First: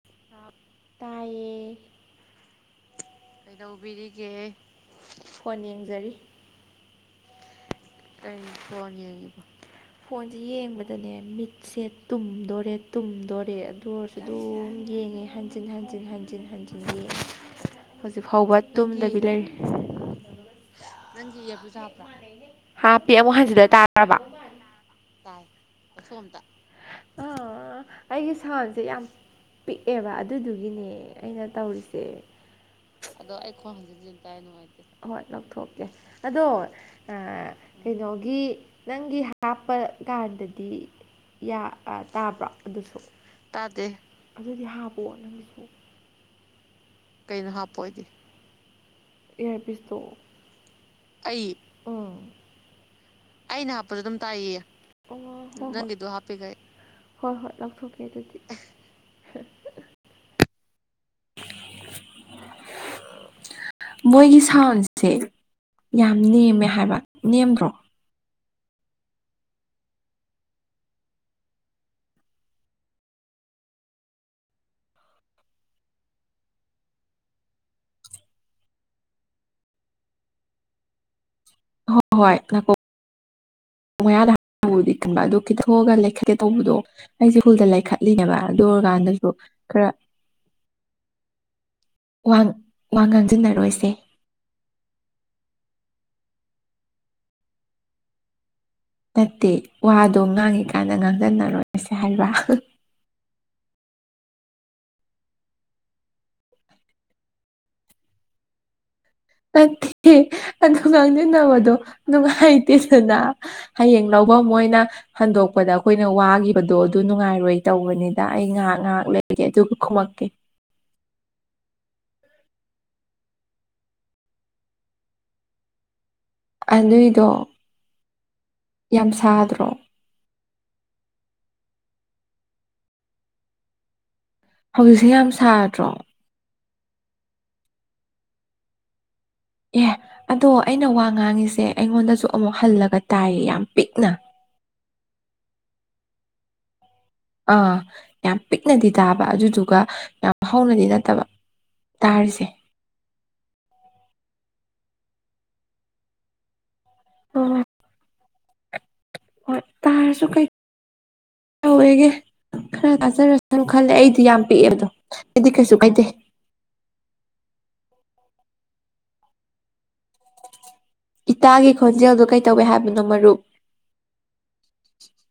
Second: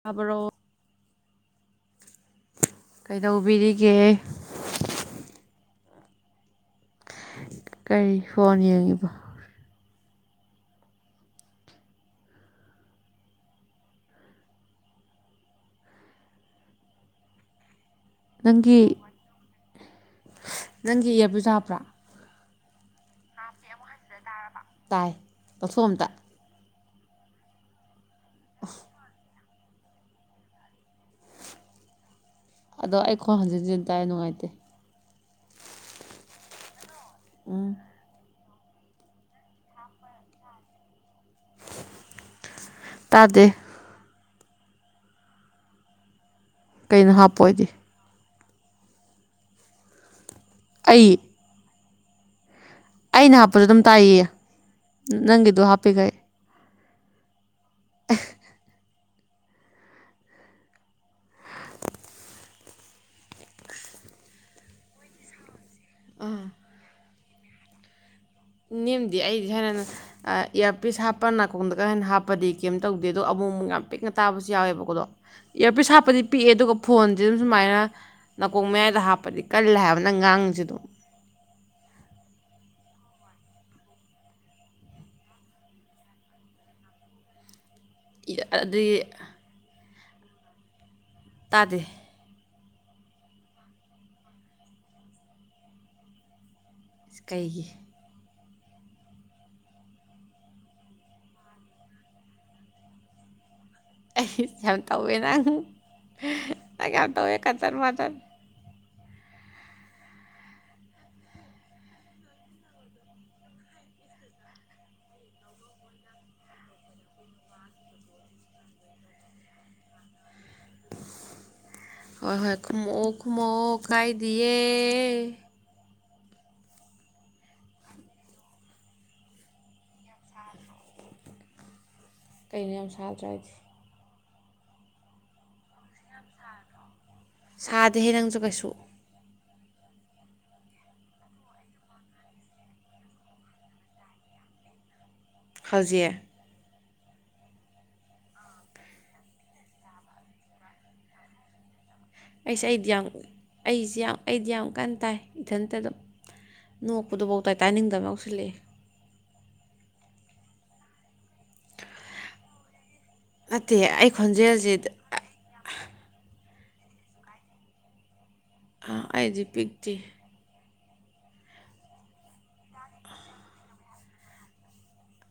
ꯇꯥꯕꯔꯣ ꯫ ꯀꯩꯗꯧꯕꯤꯔꯤꯒꯦ ꯐꯣꯟ ꯌꯦꯡ [unintelligible] [inaudible] ꯀꯔꯤ ꯐꯣꯟ ꯌꯦꯡꯉꯤꯕ? ꯐꯣꯟꯁꯦ ꯌꯦꯡꯕꯗꯅꯦ ꯃꯤꯠꯁꯦ ꯇꯨꯝꯗꯣꯔꯦ - ꯇꯨꯝꯗꯣꯔꯦ ꯑꯗꯨ ꯑꯣꯏꯔꯁꯨ ꯑꯗꯨꯝ ꯌꯦꯡꯉꯦ ꯍꯟꯖꯤꯟ ꯍꯟꯖꯤꯟ- ꯍꯟꯖꯤꯟ -ꯍꯟꯖꯤꯟ ꯌꯦꯡꯉꯦ꯫ ꯍꯧꯖꯤꯛ ꯐꯥꯎꯕ ꯅꯪꯒꯤ ꯇꯨꯝꯗꯕꯤ ꯂꯩꯔꯤ ꯅꯪꯒꯤ ꯏꯌꯥꯔꯄꯤꯁ ꯍꯥꯞꯄ꯭ꯔꯥ [unintelligible] ꯍꯥꯥꯞ ꯄꯤ ꯑꯃꯨꯛ ꯍꯟꯖꯤꯗ ꯇꯥꯔꯕ? ꯇꯥꯏ ꯂꯧꯊꯣꯛ ꯑꯝꯇ ꯑ ꯑꯩꯒꯤ ꯁꯥꯎꯟꯁꯦ ꯌꯥꯝ ꯄꯤꯛꯑꯦꯕ ꯑꯗꯨꯗꯨꯒꯤꯅꯦ ꯑꯩꯅ ꯇꯧꯔꯤꯁꯦ꯫ ꯑꯗꯣ ꯑꯩꯈꯣꯡ ꯍꯟꯖꯤꯟ - ꯍꯟꯖꯤꯟ ꯇꯥꯏ ꯅꯨꯡꯉꯥꯏꯇꯦ꯫ ꯍꯣꯏ ꯂꯧꯊꯣꯛꯀꯦ ꯑꯗꯣ ꯎꯝ꯫ ꯀꯩꯅꯣꯒꯤ ꯅꯪꯒꯤ ꯍꯥꯞꯄ ꯀꯥꯟꯗꯗꯤ ꯇꯥꯕ꯭ꯔꯣ ꯑꯗꯨꯁꯨ ꯇꯥꯗꯦ꯫ ꯑꯗꯨꯗꯤ ꯍꯥꯞꯄꯣ ꯀꯩꯅꯣ ꯍꯥꯞꯄ ꯑꯣꯏꯗꯤ? ꯌꯥꯔ ꯄꯤꯁꯇꯣ꯫ ꯑꯩ ꯑꯩꯅ ꯍꯥꯞꯄꯁꯨ ꯑꯗꯨꯝ ꯇꯥꯏꯌꯦꯌꯦ ꯅꯪꯒꯤꯗꯣ ꯍꯥꯞꯄꯤꯈꯩ ꯍꯣꯏ - ꯍꯣꯏ ꯂꯧ ꯀꯩ ꯑꯗꯨꯗꯤ [inaudible] ꯃꯣꯏꯒꯤ ꯁꯥꯥꯎꯟꯖꯦ ꯌꯥꯝ ꯅꯦꯝꯃꯦ ꯍꯥꯏꯕ ꯅꯦꯝꯗ꯭ꯔꫭ ꯅꯦꯝꯗꯦ ꯑꯩꯗꯤ ꯍꯥꯏꯅ ꯏꯌꯥꯔꯄꯤꯁ ꯍꯥꯞꯄ ꯅꯥꯀꯣꯡꯗꯒ ꯑꫭꯏꯅ ꯍꯥꯞꯄꯗꯤ ꯀꯩꯝ ꯇꯧꯗꯦ ꯑꯗꯣ ꯑꯃꯨꯛ ꯑꯃꯨꯛ ꯌꯥꯝ ꯄꯤꯛꯅ ꯇꯥꯕꯖꯨ ꯌꯥꯎꯋꯦꯕ ꯀꫭ ꯑꯗꫭ ꯏꯌꯥꯔꯄꯤꯁ ꯍꯥꯞꯄꯗꯤ ꯄꯤꯛꯑꯦ ꯑꯗꯨꯒ ꯐꯣꯟꯁꯦ ꯑꯗꯨꯝ ꯁꯨꯃꯥꯏꯅ ꯅꯥꯀꯣꯡ ꯃꯌꯥꯏꯗ ꯍꯥꯞꯄꯗꯤ ꯀꯜꯂꯦ ꯍꯥꯏꯕ ꯅꯪ ꯉꯥꯡꯉꯤꯖꯦ ꯑꯗꯨꯝ ꯍꯣꯏ ꯍꯣꯏ ꯅꯥꯀꯣꯛ ꯃꯌꯥꯗꯗꯤ ꯈꯟꯕ ꯑꯗꯨ ꯈꯤꯊꯣꯛꯑꯒ ꯂꯩꯈꯠꯀꯦ ꯇꯧꯕꯗꯣ ꯑꯩꯖꯦ ꯃꯨꯜꯗꫭ ꯈꯠꯂꯤꯅꯦꯕ ꯑꯗꯨ ꯑꯗꯨꯗꯤ ꯑꯣꯏꯔꯀꯥꯟꯗꯁꯨ ꯈꯔ ꯇꯥꯗꯦ ꯋꯥ ꯋꯥ ꯉꯥꯡꯖꯟꯅꯔꯣꯏꯁꯦ ꯀꯩꯒꯤ ꯅꯠꯇꯦ ꯋꯥꯗꯣ ꯉꯥꯡꯉꯤꯀꯥꯟꯗ ꯉꯥꯡꯖꯟꯅꯔꯣꯏꯁꯦ ꯍꯥꯏꯕ ꯑꯩ ꯌꯥꯝ ꯇꯧꯋꯦ ꯅꯪ ꯅꯪ ꯌꯥꯝ ꯇꯧꯋꯦ ꯀꯗ꯭ꯔ ꯃꯥꯗ꯭ꯔ ꯅꯠꯇꯦ ꯑꯗꯨ ꯉꯪꯃꯤꯟꯅꯕꯗꯣ ꯅꯨꯡꯉꯥꯏꯇꯦꯗꯅ ꯍꯌꯦꯡ ꯂꯧꯐꯝ ꯃꯣꯏꯅ ꯍꯟꯗꯣꯛꯄꯗ ꯑꯩꯈꯣꯏꯅ ꯋꯥꯈꯤꯕꯗꯣ ꯑꯗꯨ ꯅꯨꯡꯉꯥꯏꯔꯣꯏ ꯇꯧꯕꯅꯤꯗ ꯑꯩ ꯉꯥꯏꯍꯥꯛ ꯉꯥꯏꯍꯥꯛ ꯂꯩꯒꯦ ꯑꯗꯨꯒ ꯈꯨꯃꯛꯀꯦ ꯍꫭꯏ ꯍꯣꯏ ꯈꯨꯃꯥꯛꯑꫭ ꯈꯨꯃꯥꯛꯑꫭ ꯀꯥꯏꯗꯤꯌꯦ ꯑꯗꯨꯏꯗꯣ ꯌꯥꯝ ꯁꯥꯗ꯭ꯔꯣ ꯀꯩꯅꯣ ꯌꯥꯝ ꯁꯥꯗ꯭ꯔ ꯍꯥꯏꯗꯤ ꯍꯧꯖꯤꯛꯁ ꯌꯥꯝ ꯁꯥꯗ꯭ꯔꯣ ꯁꯥꯗꯦꯍꯦ ꯅꯪꯁꯨ ꯀꯩꯁꯨ ꯑꯦ ꯑꯗꯣ ꯑꯩꯅ ꯋꯥ ꯉꯥꯡꯉꯤꯁꯦ ꯑꯩꯉꯣꯟꯗꯁꯨ ꯑꯃꯨꯛ ꯍꯜꯂꯒ ꯇꯥꯏꯌꯦ ꯌꯥꯝ ꯄꯤꯛꯅ ꯑꯦ ꯑꯥ ꯌꯥꯝ ꯄꯤꯛꯅꯗꯤ ꯇꯥꯕ ꯑꯗꯨꯗꯨꯒ ꯌꯥꯝ ꯍꯧꯅꯗꯤ ꯅꯠꯇꯕ ꯇꯥꯔꯤꯁꯦ ꯑꯩꯁꯦ ꯑꯩꯗꯤ ꯌꯥꯝ ꯑꯩꯁꯦ ꯑꯩꯗꯤ ꯌꯥꯝ ꯀꯥꯟ ꯇꯥꯏ ꯏꯊꯟꯇ ꯑꯗꯨꯝ ꯅꯣꯛꯄꯗꯨꯐꯥꯎꯇꯥꯏ ꯍꯣꯏ ꯇꯥꯅꯤꯡꯗꯕ [unintelligible] ꯍꯣꯏ ꯇꯥꯔꯁꯨ ꯀꯩ ꯇꯧꯋꯦꯒꯦ ꯈꯔ ꯇꯖꯔꯁꯅꯨ ꯅꯠꯇꯦ ꯈꯜꯂꯦ ꯑꯩ ꯑꯩꯗꯤ ꯌꯥꯝ ꯈꯣꯟꯖꯦꯜꯁꯦ ꯄꯤꯛꯑꯦꯕꯗꯣ ꯑꯩꯗꯤ ꯀꯩꯁꯨ ꯀꯥꯏꯗꯦ ꯑꯥ ꯑꯩꯗꯤ ꯄꯤꯛꯇꯦ ꯏꯇꯥꯒꯤ ꯈꯣꯟꯖꯦꯜꯗꯨ ꯀꯩꯇꯧꯏ ꯍꯥꯏꯕꯅꯣ ꯃꯔꯨꯞ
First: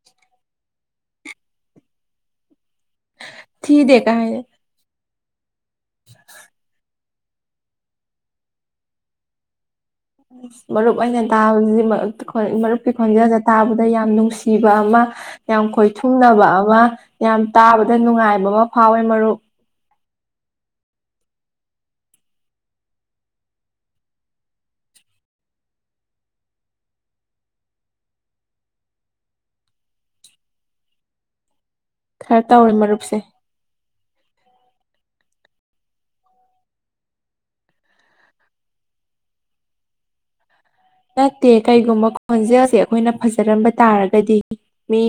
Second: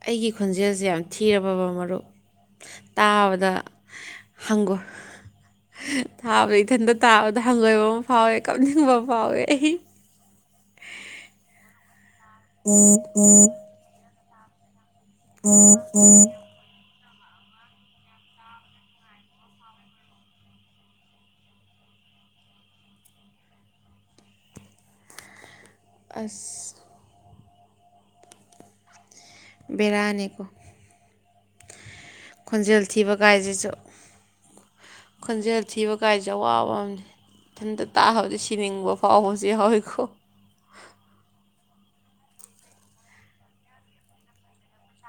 ꯑꯩꯒꯤ ꯈꯣꯟꯖꯦꯜ ꯁꯦ ꯌꯥꯝ ꯊꯤꯔꯕ ꯃꯔꯨꯞ ꯇꯥꯕꯗ ꯊꯤꯗꯦ ꯀꯥꯏ ꯍꯥꯏꯅ ꯍꯪꯒꯣꯏ ꯊꯥꯕꯗ ꯏꯊꯟꯇ ꯇꯥꯕꯗ ꯍꯪꯒꯣꯏꯕ ꯑꯃ ꯐꯥꯎꯋꯦ ꯀꯞꯅꯤꯡꯕ ꯑꯃ ꯐꯥꯎꯋꯦ ꯑꯩ ꯃꯔꯨꯞ ꯑꯩꯅ ꯇꯥꯕꯁꯤꯗꯤ ꯃꯔꯨꯞ ꯃꯔꯨꯞꯀꯤ ꯈꯣꯟꯖꯦꯜꯗ ꯇꯥꯕꯗ ꯌꯥꯝ ꯅꯨꯡꯁꯤ ꯁꯤꯕ ꯑꯃ ꯌꯥꯝ ꯈꯣꯏꯊꯨꯝꯅꯕ ꯑꯃ ꯌꯥꯝ ꯇꯥꯕꯗ ꯅꯨꯡꯉꯥꯏꯕ ꯑꯃ ꯐꯥꯎꯋꯦ ꯃꯔꯨꯞ ꯑꯁ ꯕꯦꯔꯥꯅꯤꯀꫭ ꯈꯔ ꯇꯧꯔꯦ ꯈꯣꯟꯖꯦꯜ ꯊꯤꯕ ꯃꯔꯨꯞꯁꯦ ꯀꯥꯏꯁꯤꯁꯨ ꯈꯣꯟꯖꯦꯜ ꯊꯤꯕ ꯀꯥꯏꯁꯦ ꯑꯋꯥꯕ ꯑꯃ ꯏꯊꯟꯇ ꯇꯥꯕꯗ ꯁꯤꯅꯤꯡꯕ ꯐꯥꯎꯕꯁꯨ ꯌꯥꯎꯋꯤꯀꯣ ꯅꯠꯇꯦ ꯀꯔꯤꯒꯨꯝꯕ ꯈꯣꯟꯖꯦꯜꯁꯦ ꯑꯩꯈꯣꯏꯅ ꯐꯖꯔꯝꯕ ꯇꯥꯔꯒꯗꯤ ꯃꯤ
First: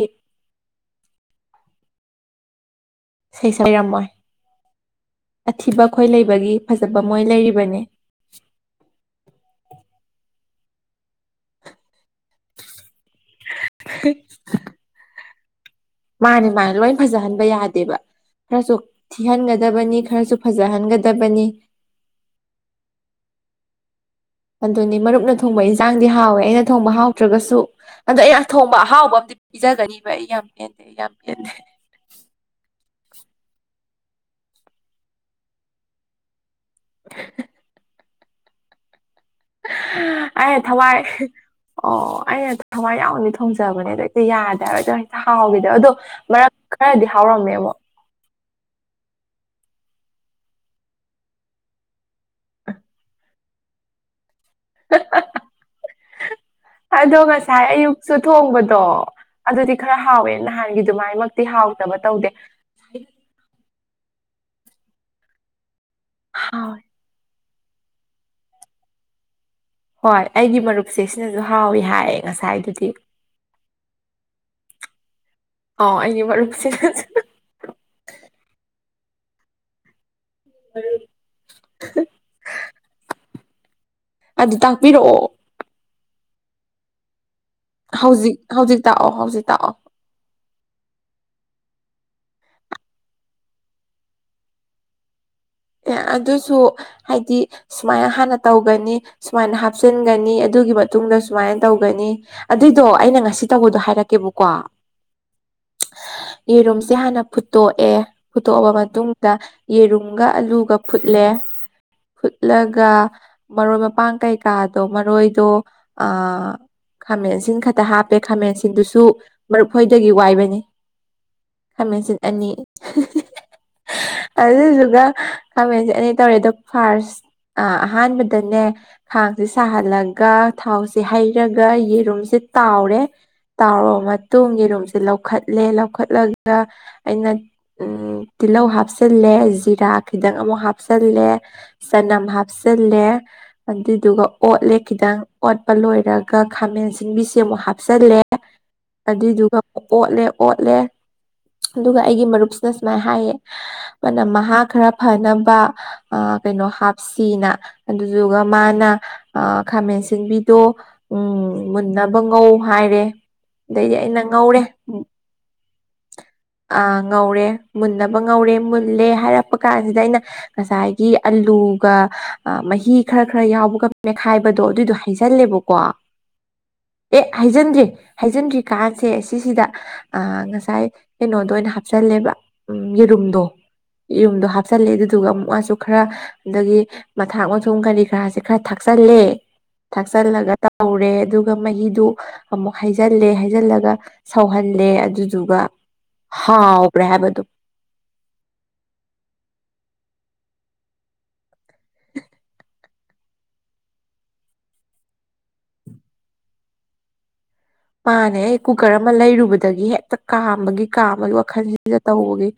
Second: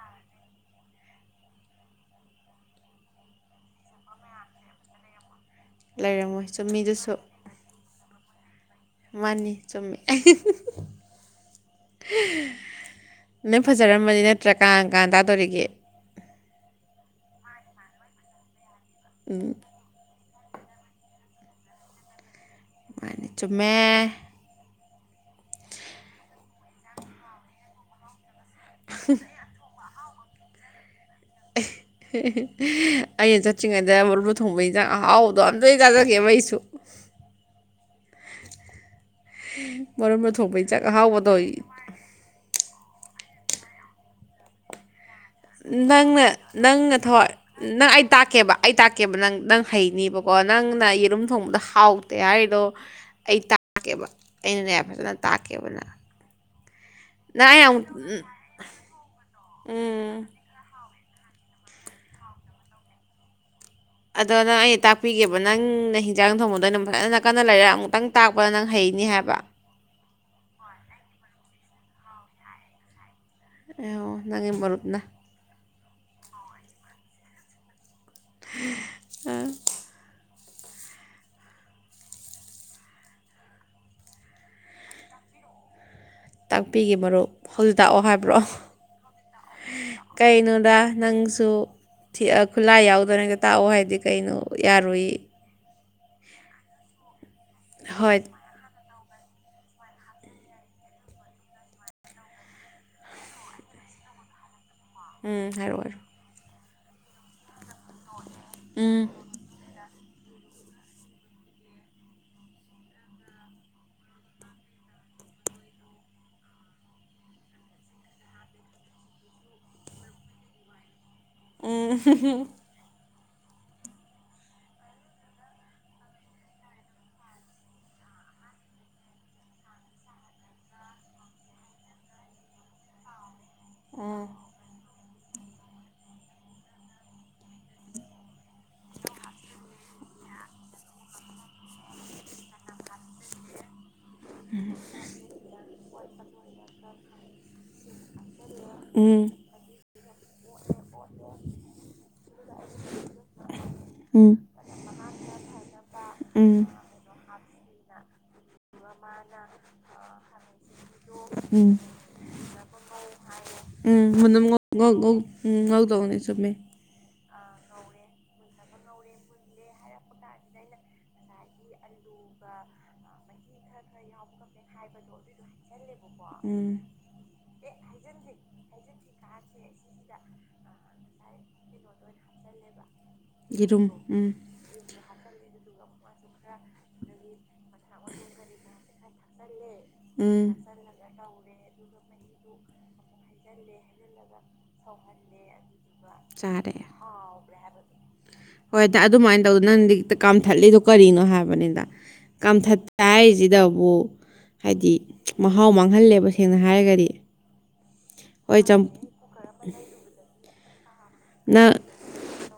ꯁꯩꯁꯣꯏꯔꯝꯃꯣꯏ ꯑꯊꯤꯕ ꯑꯩꯈꯣꯌ ꯂꯩꯔꯝꯃꯣꯏ ꯂꯩꯕꯒꯤ ꯐꯖꯕ ꯆꯨꯝꯃꯤꯗꯨꯁꯨ ꯃꯣꯏ ꯂꯩꯔꯤꯕꯅꯤ [inaudible] [inaudible] ꯂꯣꯌ ꯐꯖꯔꯝꯃꯗꯤ ꯅꯠꯇ꯭ꯔ ꯀꯥ ꯀꯥꯟ ꯇꯥꯗꯣꯔꯤꯦ ꯌꯦ ꯃꯥꯅꯦ ꯃꯥꯅꯦ ꯂꯣꯏ ꯐꯖꯍꯟꯕ ꯌꯥꯗꯦꯕ ꯈꯤꯇꯡꯁꯨ ꯊꯤꯍꯟꯒꯗꯕꯅꯤ ꯈꯔꯁꯨ ꯐꯖꯍꯟꯒꯗꯕꯅꯤ ꯃꯥꯅꯤ ꯆꯃꯦ ꯑꯗꯨꯅꯤ ꯃꯔꯨꯞꯅ ꯊꯣꯡꯕ ꯏꯟꯁꯥꯡꯗꯤ ꯍꯥꯎꯋꯦ ꯑꯩꯅ ꯊꯣꯡꯕ ꯍꯥꯎꯇ꯭ꯔꯒꯁꯨ ꯑꯗꯣ ꯑꯩ ꯊꯣꯡꯕ ꯑꯍꯥꯎꯕ ꯑꯝꯇ ꯄꯤꯖꯒꯅꯤ ꯑꯩꯌꯝ ꯄꯦꯅꯗꯦ ꯑꯩꯌꯥꯝ [inaudible] ꯑꯩꯅ ꯆꯠꯇ꯭ꯔꯤꯉꯩꯗ ꯃꯔꯨ ꯊꯣꯡꯕ ꯍꯟꯖꯥꯡ ꯑꯍꯥꯎꯕꯗꯣ ꯑꯝꯇ ꯆꯥꯖꯒꯦꯕ ꯑꯩꯁꯨ [inaudible] [inaudible] ꯃꯔꯨꯝꯅ ꯊꯣꯡꯕ ꯑꯩꯅ ꯏꯟꯖꯥꯡ ꯊꯋꯥꯏ ꯑꯍꯥꯎꯕꯗꯣ ꯑꯣ ꯑꯩꯅ ꯊꯋꯥꯏ ꯌꯥꯎ ꯅꯤ ꯊꯣꯡꯖꯕꯅꯦ ꯑꯗꯣ ꯇꯤꯌꯗꯦ ꯍꯥꯌꯕꯥ ꯑꯗꯨ ꯅꯪꯅ ꯅꯪꯅ ꯊꯣꯏ ꯍꯥꯎꯔꯝꯃꯦ ꯑꯃꯨꯛ ꯅꯪ ꯑꯩ ꯇꯥꯛꯀꯦꯕ ꯑꯩ ꯇꯥꯛꯀꯦꯕ ꯅꯪ ꯅꯪ ꯍꯩꯅꯤꯕꯀꯣ ꯅꯪꯅ ꯌꯦꯔꯨꯝ ꯊꯣꯡꯕꯗ ꯍꯥꯎꯇꯦ ꯍꯥꯏꯗꯣ ꯑꯩ ꯇꯥꯛꯀꯦꯕ ꯑꯩꯅꯅꯦ ꯐꯖꯅ ꯇꯥꯛꯀꯦꯕꯅ ꯑꯗꯣ ꯉꯁꯥꯏ ꯑꯌꯨꯛꯁꯨ ꯊꯣꯡꯕꯗꯣ ꯑꯗꯨꯗꯤ ꯈꯔ ꯎꯝ ꯍꯥꯎꯋꯦ ꯅꯍꯥꯟꯒꯤ ꯑꯗꯨꯃꯥꯏꯃꯛꯇꯤ ꯍꯥꯎꯇꯕ ꯇꯧꯗꯦ ꯑꯗꯣ ꯅꯪ ꯑꯩ ꯇꯥꯛꯄꯤꯒꯦꯕ ꯅꯪ ꯅꯩ ꯍꯤꯟꯖꯥꯡ ꯊꯣꯡꯕꯗꯨ ꯍꯥꯎꯋꯦ ꯑꯩꯅꯥ ꯐꯖꯅ ꯀꯟꯅ ꯂꯩꯔ ꯑꯃꯨꯛꯇꯪ ꯇꯥꯛꯄꯅ ꯅꯪ ꯍꯩꯅꯤ ꯍꯥꯏꯕ ꯍꯣꯏ ꯑꯩꯒꯤ ꯃꯔꯨꯞꯁꯦ ꯁꯤꯅꯁꯨ ꯍꯥꯎꯋ ꯍꯥꯏꯌꯦ ꯉꯁꯥꯏꯕꯨꯗꯤ ꯑꯩ ꯑꯣ ꯅꯪꯒꯤ ꯃꯔꯨꯞꯅ ꯑꯥꯎ ꯑꯩꯒꯤ ꯃꯔꯨꯞꯁꯤ ꯑ ꯃꯔꯨꯞ ꯑꯗꯨ ꯇꯥꯛꯄꯤꯔꯛꯑꯣ ꯇꯥꯛꯄꯤꯒ ꯃꯔꯨꯞ ꯍꯧꯖꯤꯛ ꯇꯥꯛꯑꯣ ꯍꯧꯖꯤꯛ ꯍꯥꯏꯕ꯭ꯔꯣ ꯍꯧꯖꯤꯛ ꯇꯥꯛꯑꯣ ꯍꯧꯖꯤꯛ ꯇꯥꯛꯑꯣ ꯑꯗ ꯅꯪꯁꯨ ꯈꯨꯠꯂꯥꯏ ꯌꯥꯎꯗꯔꯤꯉꯩꯗ ꯇꯥꯛꯑꯣ ꯍꯥꯏꯗꯤ ꯀꯩꯅꯣ ꯌꯥꯔꯨꯏ ꯑꯦ ꯑꯗꯨꯁꯨ ꯍꯥꯏꯗꯤ ꯁꯨꯃꯥꯏꯅ ꯍꯣꯏ ꯍꯥꯟꯅ ꯇꯧꯒꯅꯤ ꯁꯨꯃꯥꯏꯅ ꯍꯥꯞꯆꯤꯟꯒꯅꯤ ꯑꯗꯨꯒꯤ ꯃꯇꯨꯡꯗ ꯁꯨꯃꯥꯏꯅ ꯇꯧꯒꯅꯤ ꯑꯗꯨꯏꯗꯣ ꯑꯩꯅ ꯉꯁꯤ ꯇꯧꯕꯗꯣ ꯍꯥꯏꯔꯛꯀꯦꯕꯀꯣ ꯎꯝ ꯍꯥꯏꯔꯛꯑꯣ ꯌꯦꯔꯨꯝꯁꯦ ꯍꯥꯟꯅ ꯐꯨꯠꯇꯣꯛꯑꯦ ꯐꯨꯠꯇꯣꯛꯑꯕ ꯎꯝ ꯃꯇꯨꯡꯗ ꯌꯦꯔꯨꯝ ꯑꯂꯨꯒ ꯐꯨꯠꯂꯦ ꯐꯨꯠꯂꯒ ꯃꯔꯣꯏ ꯃꯄꯥꯡ ꯀꯩꯀꯥꯗꯣ ꯃꯔꯣꯏꯗꯣ ꯈꯥꯃꯦꯟꯁꯤꯟ ꯈꯛꯇ ꯍꯥꯞꯄꯦ ꯈꯥꯃꯦꯟꯁꯤꯟꯗꯨꯁꯨ ꯃꯔꯨꯞꯗꯒꯤ ꯋꯥꯏꯕꯅꯤ ꯎꯝ ꯍꯃꯦꯁ ꯑꯅꯤ ꯑꯗꯨꯗꯨꯁꯨꯒ ꯈꯥꯃꯦꯟꯁꯦ ꯑꯅꯤ ꯇꯧꯔꯦ ꯑꯗꯣ ꯐꯥꯔꯁ ꯑꯍꯥꯟꯕꯗꯅꯦ ꯈꯥꯡꯁꯦ ꯁꯥꯍꯜꯂꯒ ꯊꯥꯎꯁꯦ ꯍꯩꯔꯒ ꯌꯦꯔꯨꯝꯁꯦ ꯇꯥꯎꯔꯦ ꯇꯥꯎꯔꯕ ꯃꯇꯨꯡꯒꯤ ꯔꯨꯝꯁꯦ ꯂꯧ ꯂꯧꯈꯠꯂꯦ ꯂꯧꯈꯠꯂꯒ ꯑꯩꯅ ꯇꯤꯜꯍꯧ ꯍꯥꯞꯆꯤꯜꯂꯦ ꯖꯤꯔꯥ ꯈꯤꯇꯪ ꯑꯃꯨꯛ ꯍꯥꯞꯆꯜꯂꯦ ꯆꯅꯝ ꯍꯥꯞꯆꯜꯂꯦ ꯑꯗꯨ ꯑꯗꯨꯒ ꯑꯣꯠꯂꯦ ꯈꯤꯇꯪ ꯑꯣꯠꯄ ꯂꯣꯏꯔꯒ ꯈꯥꯃꯦꯟ ꯁꯤꯡꯕꯤꯁꯦ ꯑꯃꯨꯛ ꯍꯥꯞꯆꯜꯂꯦ ꯎꯝ ꯑꯗꯨꯏꯗꯨꯒ ꯑꯃꯨꯛ ꯑꯣꯠꯂꯦ-ꯑꯣꯠꯂꯦ ꯑꯗꯨꯒ ꯑꯩꯒꯤ ꯃꯔꯨꯞꯁꯤꯅ ꯁꯨꯃꯥꯏꯅ ꯍꯥꯏꯌꯦ ꯃꯥꯅ ꯃꯍꯥ ꯈꯔ ꯅꯕ ꯑ ꯀꯩꯅꯣ ꯎꯝ ꯍꯥꯞꯁꯤꯅ ꯑꯗꯨꯗꯨꯒ ꯃꯥꯅ ꯑ ꯈꯥꯃꯦꯟ ꯁꯤꯡꯕꯤꯗꯣ ꯎꯝ ꯃꯨꯟꯅꯕ ꯉꯧ ꯍꯥꯏꯔꯦ ꯑꯗꯩꯗꯤ ꯎꯝ ꯑꯩꯅ ꯃꯅꯝ ꯉꯧꯔꯦ ꯉꯧꯗꯧꯅꯦ ꯆꯨꯝꯃꯦ ꯑ ꯉꯧꯔꯦ꯫ ꯃꯨꯟꯅꯕ ꯉꯧꯔꯦ ꯃꯨꯜꯂꯦ ꯍꯥꯏꯔꯛꯄ ꯀꯥꯟꯁꯤꯗ ꯑꯩꯅ ꯉꯁꯥꯏꯒꯤ ꯑꯂꯨꯒ ꯃꯍꯤ ꯈꯔ-ꯈꯔ ꯌꯥꯎꯕꯒ ꯃꯦꯠꯈꯥꯏꯕꯗꯣ ꯑꯗꯨꯏꯗꯣ ꯍꯩꯖꯜꯂꯦꯕꯀꯣ ꯎꯝ ꯑꯦ ꯍꯥꯏꯖꯤꯟꯗ꯭ꯔꯤ ꯍꯥꯏꯖꯤꯟꯗ꯭ꯔꯤꯀꯥꯟꯥꯁꯦ ꯁꯤꯁꯤꯗ ꯑ ꯉꯁꯥꯏ ꯀꯩꯅꯣꯗꫭ ꯑꯣꯏꯅ ꯍꯥꯞꯆꯜꯂꯦꯕ꯫ ꯌꯦꯔꯨꯝꯗꯣ ꯌꯦꯔꯨꯝ ꯎꯝ ꯌꯦꯔꯨꯝꯗꯣ ꯍ ꯍꯥꯞꯆꯜꯂꯦ ꯑꯗꯨꯗꯨ ꯑꯃꯨꯛ ꯃꯥꯁꯨ ꯈꯔ ꯑꯗꯒꯤ ꯃꯊꯥꯛ ꯃꯊꯨ ꯁꯨꯝ ꯀꯔꯤ ꯀꯔꯥꯁꯦ ꯈꯔ ꯊꯥꯛꯆꯤꯜꯂꯦ ꯊꯥꯛꯆꯤꯜꯂꯒ ꯎꯝ ꯇꯧꯔꯦ ꯑꯗꯨꯒ ꯃꯍꯤꯗꯨ ꯑꯃꯨꯛ ꯍꯩꯖꯤꯜꯂꯦ ꯍꯩꯖꯤꯜꯂꯒ ꯁꯧꯍꯜꯂꯦ ꯑꯗꯨꯗꯨꯒ ꯆꯥꯔꯦ ꯍꯥꯎꯒꯔꯦ ꯍꯥꯏꯕꯗꯨꯝ꯫ ꯍꯣꯏ ꯑꯗꯨꯃꯥꯏꯅ ꯇꯧꯗ ꯅꯪꯗꯤ ꯍꯦꯛꯇ ꯀꯥꯝꯊꯠꯂꯤꯗꯣ ꯀꯔꯤꯅꯣ ꯍꯥꯏꯕꯅꯤꯗ꯫ [inaudible] ꯀꯥꯝꯊꯠ ꯍꯥꯏꯔꯤꯁꯤꯗꯕꯨ ꯍꯥꯏꯗꯤ ꯃꯍꯥꯎ ꯃꯥꯡꯍꯜꯂꯦꯕ ꯁꯦꯡꯅ ꯍꯥꯏꯔꯒꯗꯤ꯫ ꯃꯥꯥꯅꯦ ꯑꯩ ꯍꯣꯏ ꯀꯨꯀꯔ ꯑꯃ ꯂꯩꯔꯨꯕꯗꯒꯤ ꯍꯦꯛꯇ ꯀꯥꯞ ꯕꯒꯤ ꯀꯥꯕꯒꯤ ꯅ ꯋꯥꯈꯜꯁꯤꯗ ꯇꯧꯕꯒꯤ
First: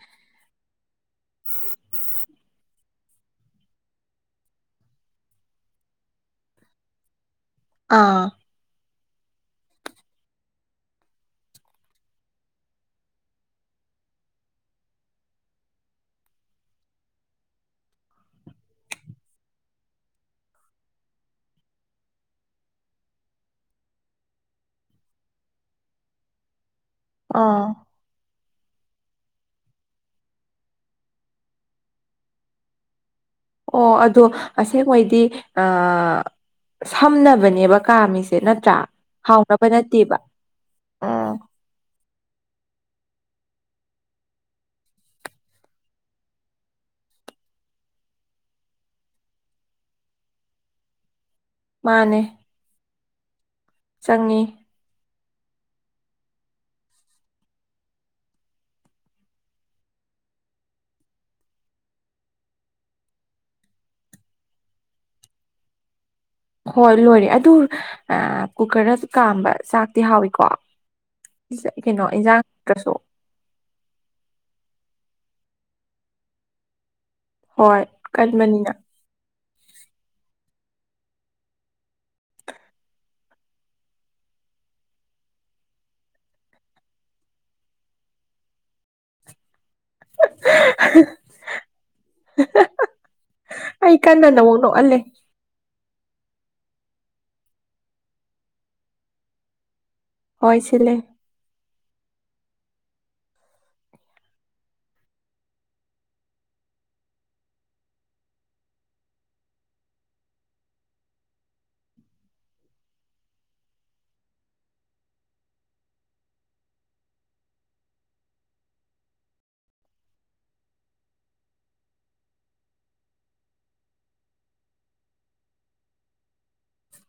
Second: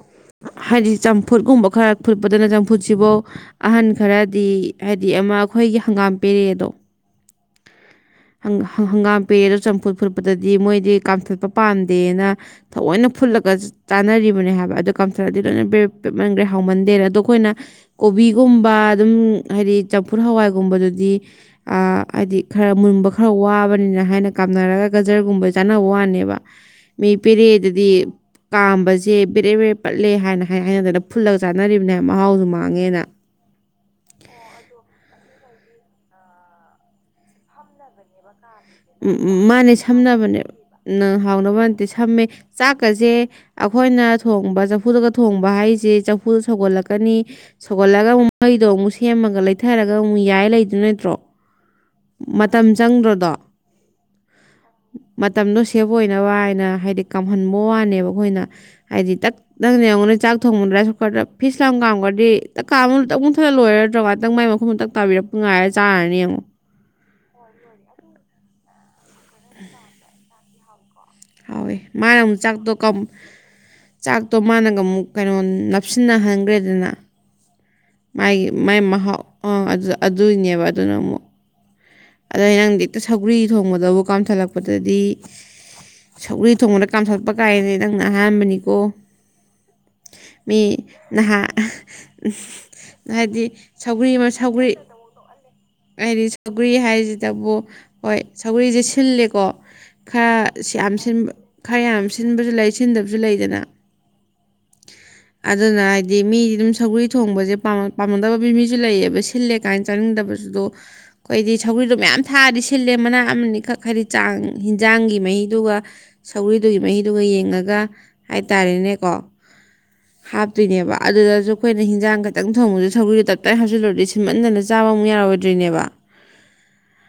ꯍꯥꯏꯗꯤ ꯆꯝꯐꯨꯠꯀꯨꯝꯕ ꯈꯔ ꯐꯨꯠꯄꯗꯅ ꯆꯝꯐꯨꯠꯁꯤꯐꯧ ꯑꯍꯟ ꯈꯔꯗꯤ ꯍꯥꯏꯗꯤ ꯑꯃ ꯑꯩꯈꯣꯏꯒꯤ ꯍꯪꯒꯥꯝ ꯄꯦꯔꯛꯑꯦꯗꯣ ꯑꯥ ꯍꯪꯒꯥꯝ ꯄꯦꯑꯦ ꯑꯗꯣ ꯆꯝꯐꯨꯠ ꯐꯨꯠꯄꯗꯗꯤ ꯃꯣꯏꯗꯤ ꯀꯥꯝꯊꯠꯄ ꯄꯥꯝꯗꯦꯅ ꯊꯑꯣꯏꯅ ꯐꯨꯠꯂꯒ ꯆꯥꯅꯔꯤꯕꯅꯦ ꯍꯥꯏꯕ ꯑꯗꯣ ꯀꯥꯝꯊꯠꯂꯗꯤ ꯂꯣꯏꯅ ꯄꯦꯃꯟꯈ꯭ꯔꯦ ꯍꯥꯎꯃꯟꯗꯦꯅ ꯑꯗꯣ ꯑꯩꯈꯣꯏꯅ ꯀꯣꯕꯤꯒꯨꯝꯕ ꯑꯗꯨꯝ ꯍꯥꯏꯗꯤ ꯆꯝꯐꯨꯠ ꯍꯋꯥꯏꯒꯨꯝꯕꯗꯨꯗꯤ ꯍꯥꯏꯗꯤ ꯑꯥ ꯈꯔ ꯃꯨꯟꯕ ꯈꯔ ꯋꯥꯕꯅꯤꯅ ꯍꯥꯏꯅ ꯀꯥꯝꯅꯔꯒ ꯒꯖꯔꯒꯨꯝꯕꯩ ꯆꯥꯅꯕ ꯋꯥꯅꯦꯕ꯫ ꯃꯤ ꯑꯥ ꯄꯤꯔꯦꯗꯨꯗꯤ ꯀꯥꯝꯕꯁꯦ ꯕꯦꯔꯦ-ꯕꯦꯔꯦ ꯄꯠꯂꯦ ꯍꯥꯏꯅ ꯍꯥꯏ ꯍꯥꯏꯅꯗꯅ ꯐꯨꯠꯂꯒ ꯆꯥꯅꯔꯤꯕꯅꯦ ꯃꯍꯥꯎꯁꯨ ꯃꯥꯡꯉꯦꯅ꯫ ꯑꯣ ꯑꯗꯣ ꯑꯁꯦꯡꯕꯩꯗꯤ ꯑꯥ ꯁꯝꯅꯕꯅꯦꯕ ꯀꯥꯝꯃꯤꯁꯦ ꯅꯠ ꯎꯝ ꯃꯥꯅꯦ ꯁꯝꯅꯕꯅꯦ ꯅ ꯍꯥꯎꯅꯕ ꯅꯠꯇꯦ ꯁꯝꯃꯦ ꯆꯥꯛꯀꯁꯦ ꯑꯩꯈꯣꯏꯅ ꯊꯣꯡꯕ ꯆꯐꯨꯗꯒ ꯊꯣꯡꯕ ꯍꯥꯏꯁꯦ ꯆꯐꯨ ꯁꯧꯒꯠꯂꯛꯀꯅꯤ ꯁꯧꯒꯠꯂꯒ ꯑꯃꯨꯛ ꯃꯩꯗꯣ ꯑꯃꯨꯛ ꯁꯦꯝꯃꯒ ꯂꯩꯊꯔꯒ ꯑꯃꯨꯛ ꯌꯥꯏ ꯂꯩꯗꫭꯏ ꯅꯠꯇ꯭ꯔꯣ꯫ ꯃꯥꯅꯦ ꯃꯇꯝ ꯆꯪꯗ꯭ꯔꫭ꯫ ꯗꫭ ꯆꯪꯉꯤ꯫ ꯃꯇꯝꯗꯣ ꯁꯦꯐ ꯑꯣꯏꯅꯕ ꯍꯥꯏꯅ ꯍꯥꯏꯗꯤ ꯀꯥꯝꯍꯟꯕ ꯋꯥꯅꯦꯕ ꯑꯩꯈꯣꯏꯅ ꯍꯥꯏꯗꯤ ꯇꯛ ꯅꯪꯪꯅ ꯌꯦꯡꯉꯨꯅꯦ ꯆꯥꯛ ꯊꯣꯡꯎꯗ꯭ꯔꯥ ꯀꯨꯀꯔꯗ ꯐꯤꯁ ꯂꯥꯎ ꯀꯥꯝꯒ꯭ꯔꯗꯤ ꯇꯛ ꯀꯥꯝ ꯇꯛ ꯃꯨꯊꯠꯂ ꯂꯣꯏꯔꯗ꯭ꯔꯣ ꯉꯥꯛꯇꯪ ꯃꯥꯏ ꯃꯈꯨꯝꯗꫭ ꯇꯛ ꯇꯥꯕꯤꯔꯛ ꯄꯨ ꯉꯥꯏꯔ ꯆꯥꯔꯅꯤ ꯌꯦꯡꯉꯨ꯫ ꯍꯣꯏ ꯂꯣꯏꯔꯦ ꯑꯗꯨ ꯑꯥ ꯀꯨꯀꯔꯗ ꯀꯥꯝꯕ ꯆꯥꯛꯇꯤ ꯍꯥꯎꯏꯀꯣ꯫ ꯍꯥꯎꯋꯦ ꯃꯥꯅ ꯑꯃꯨꯛ ꯆꯥꯛꯇꯣ ꯀꯝ ꯆꯥꯛꯇꯣ ꯃꯥꯅꯒ ꯑꯃꯨꯛ ꯀꯩꯅꯣ ꯅꯞꯁꯤꯟꯅꯍꯟꯒ꯭ꯔꯦꯗꯅ꯫ ꯍꯣꯏ ꯃꯥꯥꯏꯒꯤ ꯀꯟꯕꯅꯤꯅ ꯃꯥꯏ ꯃꯍꯥꯎ ꯑꯥ ꯑꯗꯨ ꯑꯗꯨꯏꯅꯦꯕ ꯑꯗꯨꯅ ꯑꯃꯨꯛ ꯑꯗꯩ ꯅꯪꯗꯤ ꯍꯦꯛꯇ ꯁꯧꯒꯔꯤ ꯊꯣꯡꯕꯗꯕꯨ ꯀꯥꯝꯊꯠꯂꯛꯄꯗꯗꯤ ꯁꯧꯒ꯭ꯔꯤ ꯊꯣꯡꯕꯗ ꯀꯥꯝꯊꯠꯂꯛꯄ ꯀꯥꯏꯅ ꯗꯨꯗꯤ ꯅꯪꯅ ꯑꯍꯥꯟꯕꯅꯤꯀꯣ ꯃꯤ ꯅꯍꯥ ꯍꯥꯏꯗꯤ ꯑꯩ ꯁꯧꯒꯔꯤ ꯑꯃ ꯀꯟꯅ ꯅ ꯑꯃꯨꯛ ꯁꯧꯒꯔꯤ ꯅꯣꯛꯍꯜꯂꯦ ꯑꯩꯔꯤ ꯁꯧꯒꯔꯤ ꯍꯥꯏꯁꯤꯗꯕꯨ ꯍꯣꯏ ꯁꯧꯒꯔꯤꯁꯦ ꯁꯤꯜꯂꯦꯀꯣ ꯈꯔ ꯍꯣꯏ ꯁꯤ ꯌꯥꯝ ꯁꯤꯜꯂꯦ ꯁꯤꯟꯕ ꯈꯔ ꯌꯥꯝ ꯁꯤꯟꯕꯁꯨ ꯂꯩ ꯁꯤꯟꯗꯕꯁꯨ ꯂꯩꯗꯅ ꯑꯗꯨꯅ ꯍꯥꯏꯗꯤ ꯃꯤꯗꯨꯝ ꯁꯒꯔꯤ ꯊꯣꯡꯕꯁꯦ ꯄꯥꯝ ꯄꯥꯝꯃꯝꯗꯕ ꯃꯤ ꯃꯤꯁꯨ ꯂꯩꯌꯦꯕ ꯁꯤꯜꯂꯦ ꯀꯥꯏꯅ ꯆꯥꯅꯤꯡꯗꯕꯁꯨ ꯑꯩꯈꯣꯗꯤ ꯁꯧꯒ꯭ꯔꯤꯗꯣ ꯃꯌꯥꯝ ꯊꯥꯛꯑꯗꯤ ꯁꯤꯜꯂꯦ ꯃꯅꯥ ꯑꯃꯅꯤꯈꯛ ꯍꯥꯏꯗꯤ ꯆꯥꯡ ꯍꯤꯟꯖꯥꯡꯒꯤ ꯃꯍꯤꯗꯨꯒ ꯁꯧꯒ꯭ꯔꯤꯗꯨꯒꯤ ꯃꯍꯤꯗꯨꯒ ꯌꯦꯡꯉꯒ ꯍꯥꯏꯇꯥꯔꯦꯅꯦꯀꫭ ꯍꯥꯞꯇꯣꯏꯅꯦꯕ ꯑꯗꯨꯗꯁꯨ ꯑꯩꯈꯣꯏꯅ ꯍꯤꯟꯖꯥꯡ ꯈꯇꯪ ꯊꯣꯡꯕꯗ ꯁꯧꯒ꯭ꯔꯤꯗꯨ ꯇꯞꯇꯥꯏ ꯍꯥꯞꯆꯤꯜꯂꯨꯔꯗꯤ ꯁꯤꯟꯃꯟꯗꯅ ꯆꯥꯕꯃꯨꯛ ꯌꯥꯔꯣꯏꯗ꯭ꯔꯤꯅꯦꯕ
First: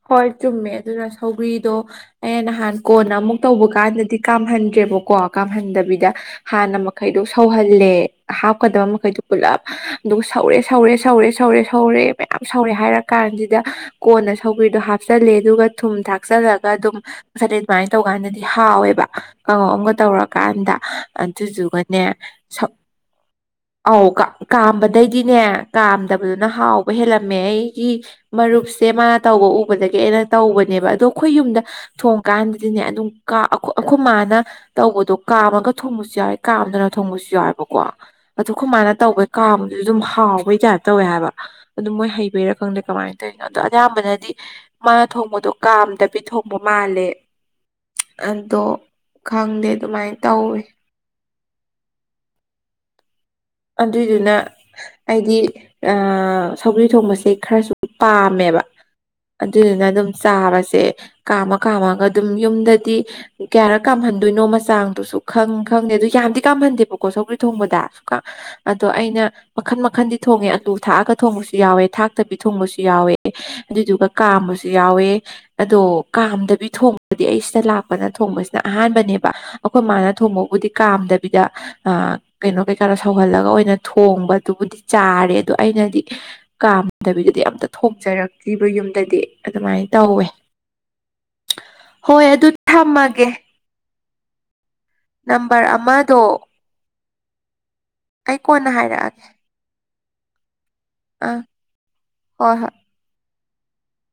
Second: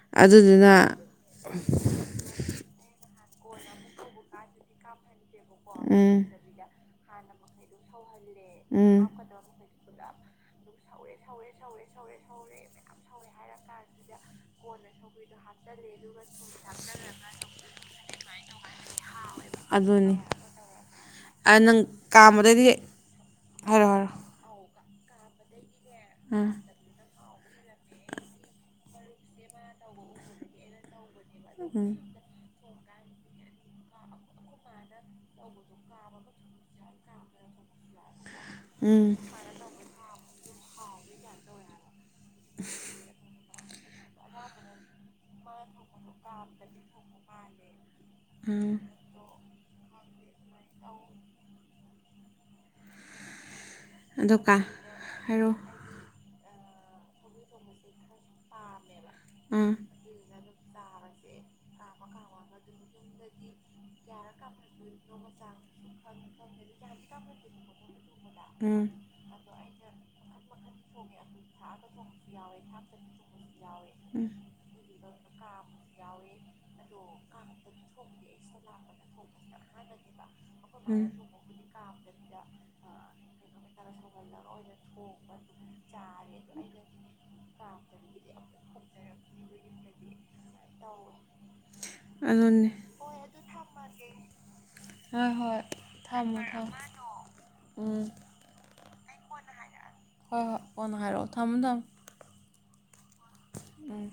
ꯍꯣꯏ ꯆꯨꯝꯃꯦ ꯑꯗꯨꯗꯨꯅ ꯑꯗꯨꯅ ꯁꯧꯒ꯭ꯔꯤꯗꯣ ꯑꯩꯅ ꯅꯍꯥꯟ ꯀꯣꯟꯅ ꯑꯃꯨꯛ ꯇꯧꯕ ꯀꯥꯟꯗꯗꯤ ꯀꯥꯝꯍꯟꯗ꯭ꯔꯦꯕꯀꯣ ꯀꯥꯝꯍꯟꯗꯕꯤꯗ ꯎꯝ ꯍꯥꯟꯅ ꯈꯩꯗꯣ ꯁꯧꯍꯜꯂꯦ ꯍꯥꯞꯀꯗꯕ ꯃꯈꯩꯗꯨ ꯄꯨꯂꯞ ꯑꯗꯨꯒ ꯁꯧꯔꯦ ꯁꯧꯔꯦ ꯁꯧꯔꯦ ꯁꯧꯔꯦ ꯁꯧꯔꯦ ꯃꯌꯥꯝ ꯁꯧꯔꯦ ꯍꯥꯏꯔ ꯀꯥꯟꯁꯤꯗ ꯀꯣꯟꯅ ꯁꯧꯒ꯭ꯔꯤꯗꯣ ꯍꯥꯞꯆꯤꯜꯂꯦ ꯑꯗꯨꯒ ꯊꯨꯝ ꯊꯥꯛꯆꯜꯂꯒ ꯑꯗꯨꯝ ꯃꯁꯥꯗꯤ ꯑꯗꯨꯃꯥꯏꯅ ꯇꯧꯀꯥꯟꯗꯗꯤ ꯍꯥꯎꯋꯦꯕ ꯀꯥꯡꯉꯩ ꯑꯝꯒ ꯑꯗꯨꯅꯤ ꯇꯧꯔꯀꯥꯟꯗ ꯑ ꯅꯪ ꯑꯗꯨꯗꯨꯒꯅꯦ ꯁꯧ ꯀꯥꯝꯕꯗꯩꯗꯤ ꯍꯥꯏꯔꯣ ꯑꯧ ꯍꯥꯏꯔꯣ ꯀꯥꯝꯕ ꯗꯩꯗꯤꯅꯦ ꯀꯥꯝꯗꯕꯗꯨꯅ ꯑꯥ ꯍꯥꯎꯕ ꯍꯦꯜꯂꯝ ꯃꯦ ꯑꯩꯒꯤ ꯃꯔꯨꯨꯞꯁꯦ ꯃꯥ ꯇꯧꯕ ꯎꯕꯗꯒꯤ ꯑꯩꯅ ꯇꯧꯕꯅꯦꯕ ꯑꯗꯨ ꯑꯩꯈꯣꯏ ꯌꯨꯝꯗ ꯊꯣꯡꯀꯥꯟꯗ ꯑꯗꯨꯅꯦ ꯑꯗꯨꯝ ꯀꯥ ꯑꯈꫭ ꯑꯩꯈꯣꯏ ꯃꯥꯅ ꯇꯧꯕꯗꯣ ꯀꯥꯝꯃꯒ ꯊꯣꯡꯕꯁꯨ ꯌꯥꯎꯋꯦ ꯀꯥꯝꯗꯅ ꯊꯣꯡꯕꯁꯨ ꯌꯥꯎꯋꯦꯕꯀꯣ ꯑꯗꯨ ꯈꫭꯏꯃꯥꯅ ꯎꯝ ꯇꯧꯕꯩ ꯀꯥꯝꯕꯗꯨ ꯑꯗꯨꯝ ꯍꯥꯎ ꯃꯣꯏ ꯀꯌꯥꯔ ꯇꯧꯋꯦ ꯍꯥꯏꯕ ꯑꯗꯨ ꯃꯣꯏ ꯍꯩꯕꯤꯔꯥ ꯈꯪꯗꯦ ꯀꯥꯏ ꯇꯧꯋꯤ ꯑꯣ ꯑꯗꯨꯍ ꯗꯤ ꯃꯥ ꯊꯣꯡꯕꯗꯣ ꯀꯥꯝꯗꯕꯤ ꯊꯣꯡꯕ ꯃꯥꯜꯂꯦ ꯑꯗꯣ ꯎꯝ ꯈꯪꯗꯦ ꯑꯗꯨꯃꯥꯏꯅ ꯇꯧꯋꯤ ꯑꯗꯨꯏꯗꯨꯅ ꯑꯗꯣ ꯀꯥ ꯑꯩꯗꯤ ꯍꯥꯏꯔꯣ ꯑ ꯁꯧꯒꯔꯤ ꯊꯣꯡꯕꯁꯦ ꯈꯔꯁꯨ ꯄꯥꯝꯃꯦꯕ ꯑꯥ ꯑꯗꯨꯗꯨꯅ ꯑꯗꯨꯝ ꯆꯥꯔꯁꯦ ꯁꯦ ꯀꯥꯃ ꯀꯥꯝꯃꯒ ꯑꯗꯨꯝ ꯌꯨꯝꯗꯗꯤ ꯀꯌꯥꯔꯛ ꯀꯥꯝꯍꯟꯗꯣꯏꯅꯣ ꯃꯆꯥꯡꯗꯨꯁꯨ ꯈꯪ ꯈꯪꯗꯦ ꯑꯗꯨ ꯌꯥꯝꯗꯤ ꯀꯥꯝꯍꯟꯗꯦꯕꯀꯣ ꯁꯧꯒ꯭ꯔꯤ ꯊꯣꯡꯕꯗ ꯀ ꯑꯗꯣ ꯎꯝ ꯑꯩꯅ ꯃꯈꯟ ꯃꯈꯟꯗꯤ ꯊꯣꯡꯉꯦ ꯑꯂꯨ ꯊꯥꯛꯑꯒ ꯊꯣꯡꯕꯁꯨ ꯌꯥꯎꯋꯦ ꯊꯥꯛꯇꯕꯤ ꯊꯣꯡꯕꯁꯨ ꯌꯥꯎꯋꯦ ꯑꯗꯨꯏꯗꯨꯒ ꯀꯥꯝꯕꯁꯨ ꯌꯥꯎꯋꯦ ꯑꯗꯣ ꯀꯥꯝꯗꯕꯤ ꯊꯣꯡꯕꯗꯤ ꯑꯩ ꯁꯤꯗ ꯂꯥꯛꯄꯅ ꯊꯣꯡꯕꯁꯤꯅ ꯑꯍꯥꯟꯕꯅꯦꯕ ꯑꯩꯈꯣꯏ ꯃꯥꯅ ꯊꯣꯡꯕ ꯕꯨꯗꯤ ꯎꯝ ꯎꯝ ꯀꯥꯝꯗꯕꯤꯗ ꯑ ꯀꯩꯅꯣ ꯀꯩ ꯈꯔ ꯁꯧꯍꯜꯂꯒ ꯑꯣꯏꯅ ꯊꯣꯡꯕꯗꯨꯕꯨꯗꯤ ꯆꯥꯔꯦ ꯑꯗꯣ ꯑꯩꯅꯗꯤ ꯀꯥꯝꯗꯕꯤꯗꯗꯤ ꯑꯝꯇ ꯊꯣꯡꯖꯔꯛꯇ꯭ꯔꯤꯕ ꯌꯨꯝꯗꯗꯤ ꯑꯗꯨꯃꯥꯏꯅ ꯇꯧꯋꯦ ꯍꯣꯏ ꯑꯗꯨ ꯑꯗꯨꯅꯦ ꯊꯝꯃꯒꯦ ꯍꯣꯏ ꯍꯣꯏ ꯅꯝꯕꯔ ꯑꯃꯗꯣ ꯊꯝꯃꯣ ꯊꯝꯃ ꯑꯩ ꯀꯣꯟꯅ ꯍꯥꯏꯔꯛꯑꯒꯦ [unintelligible] ꯍꯣꯍꯣꯢ ꯀꯣꯟꯅ ꯍꯥꯏꯔꯛꯑꯣ ꯑꯥ ꯊꯝꯃꯣ ꯊꯝꯃꯣ ꯍꯣꯏ ꯍꯣꯏ ꯑꯣ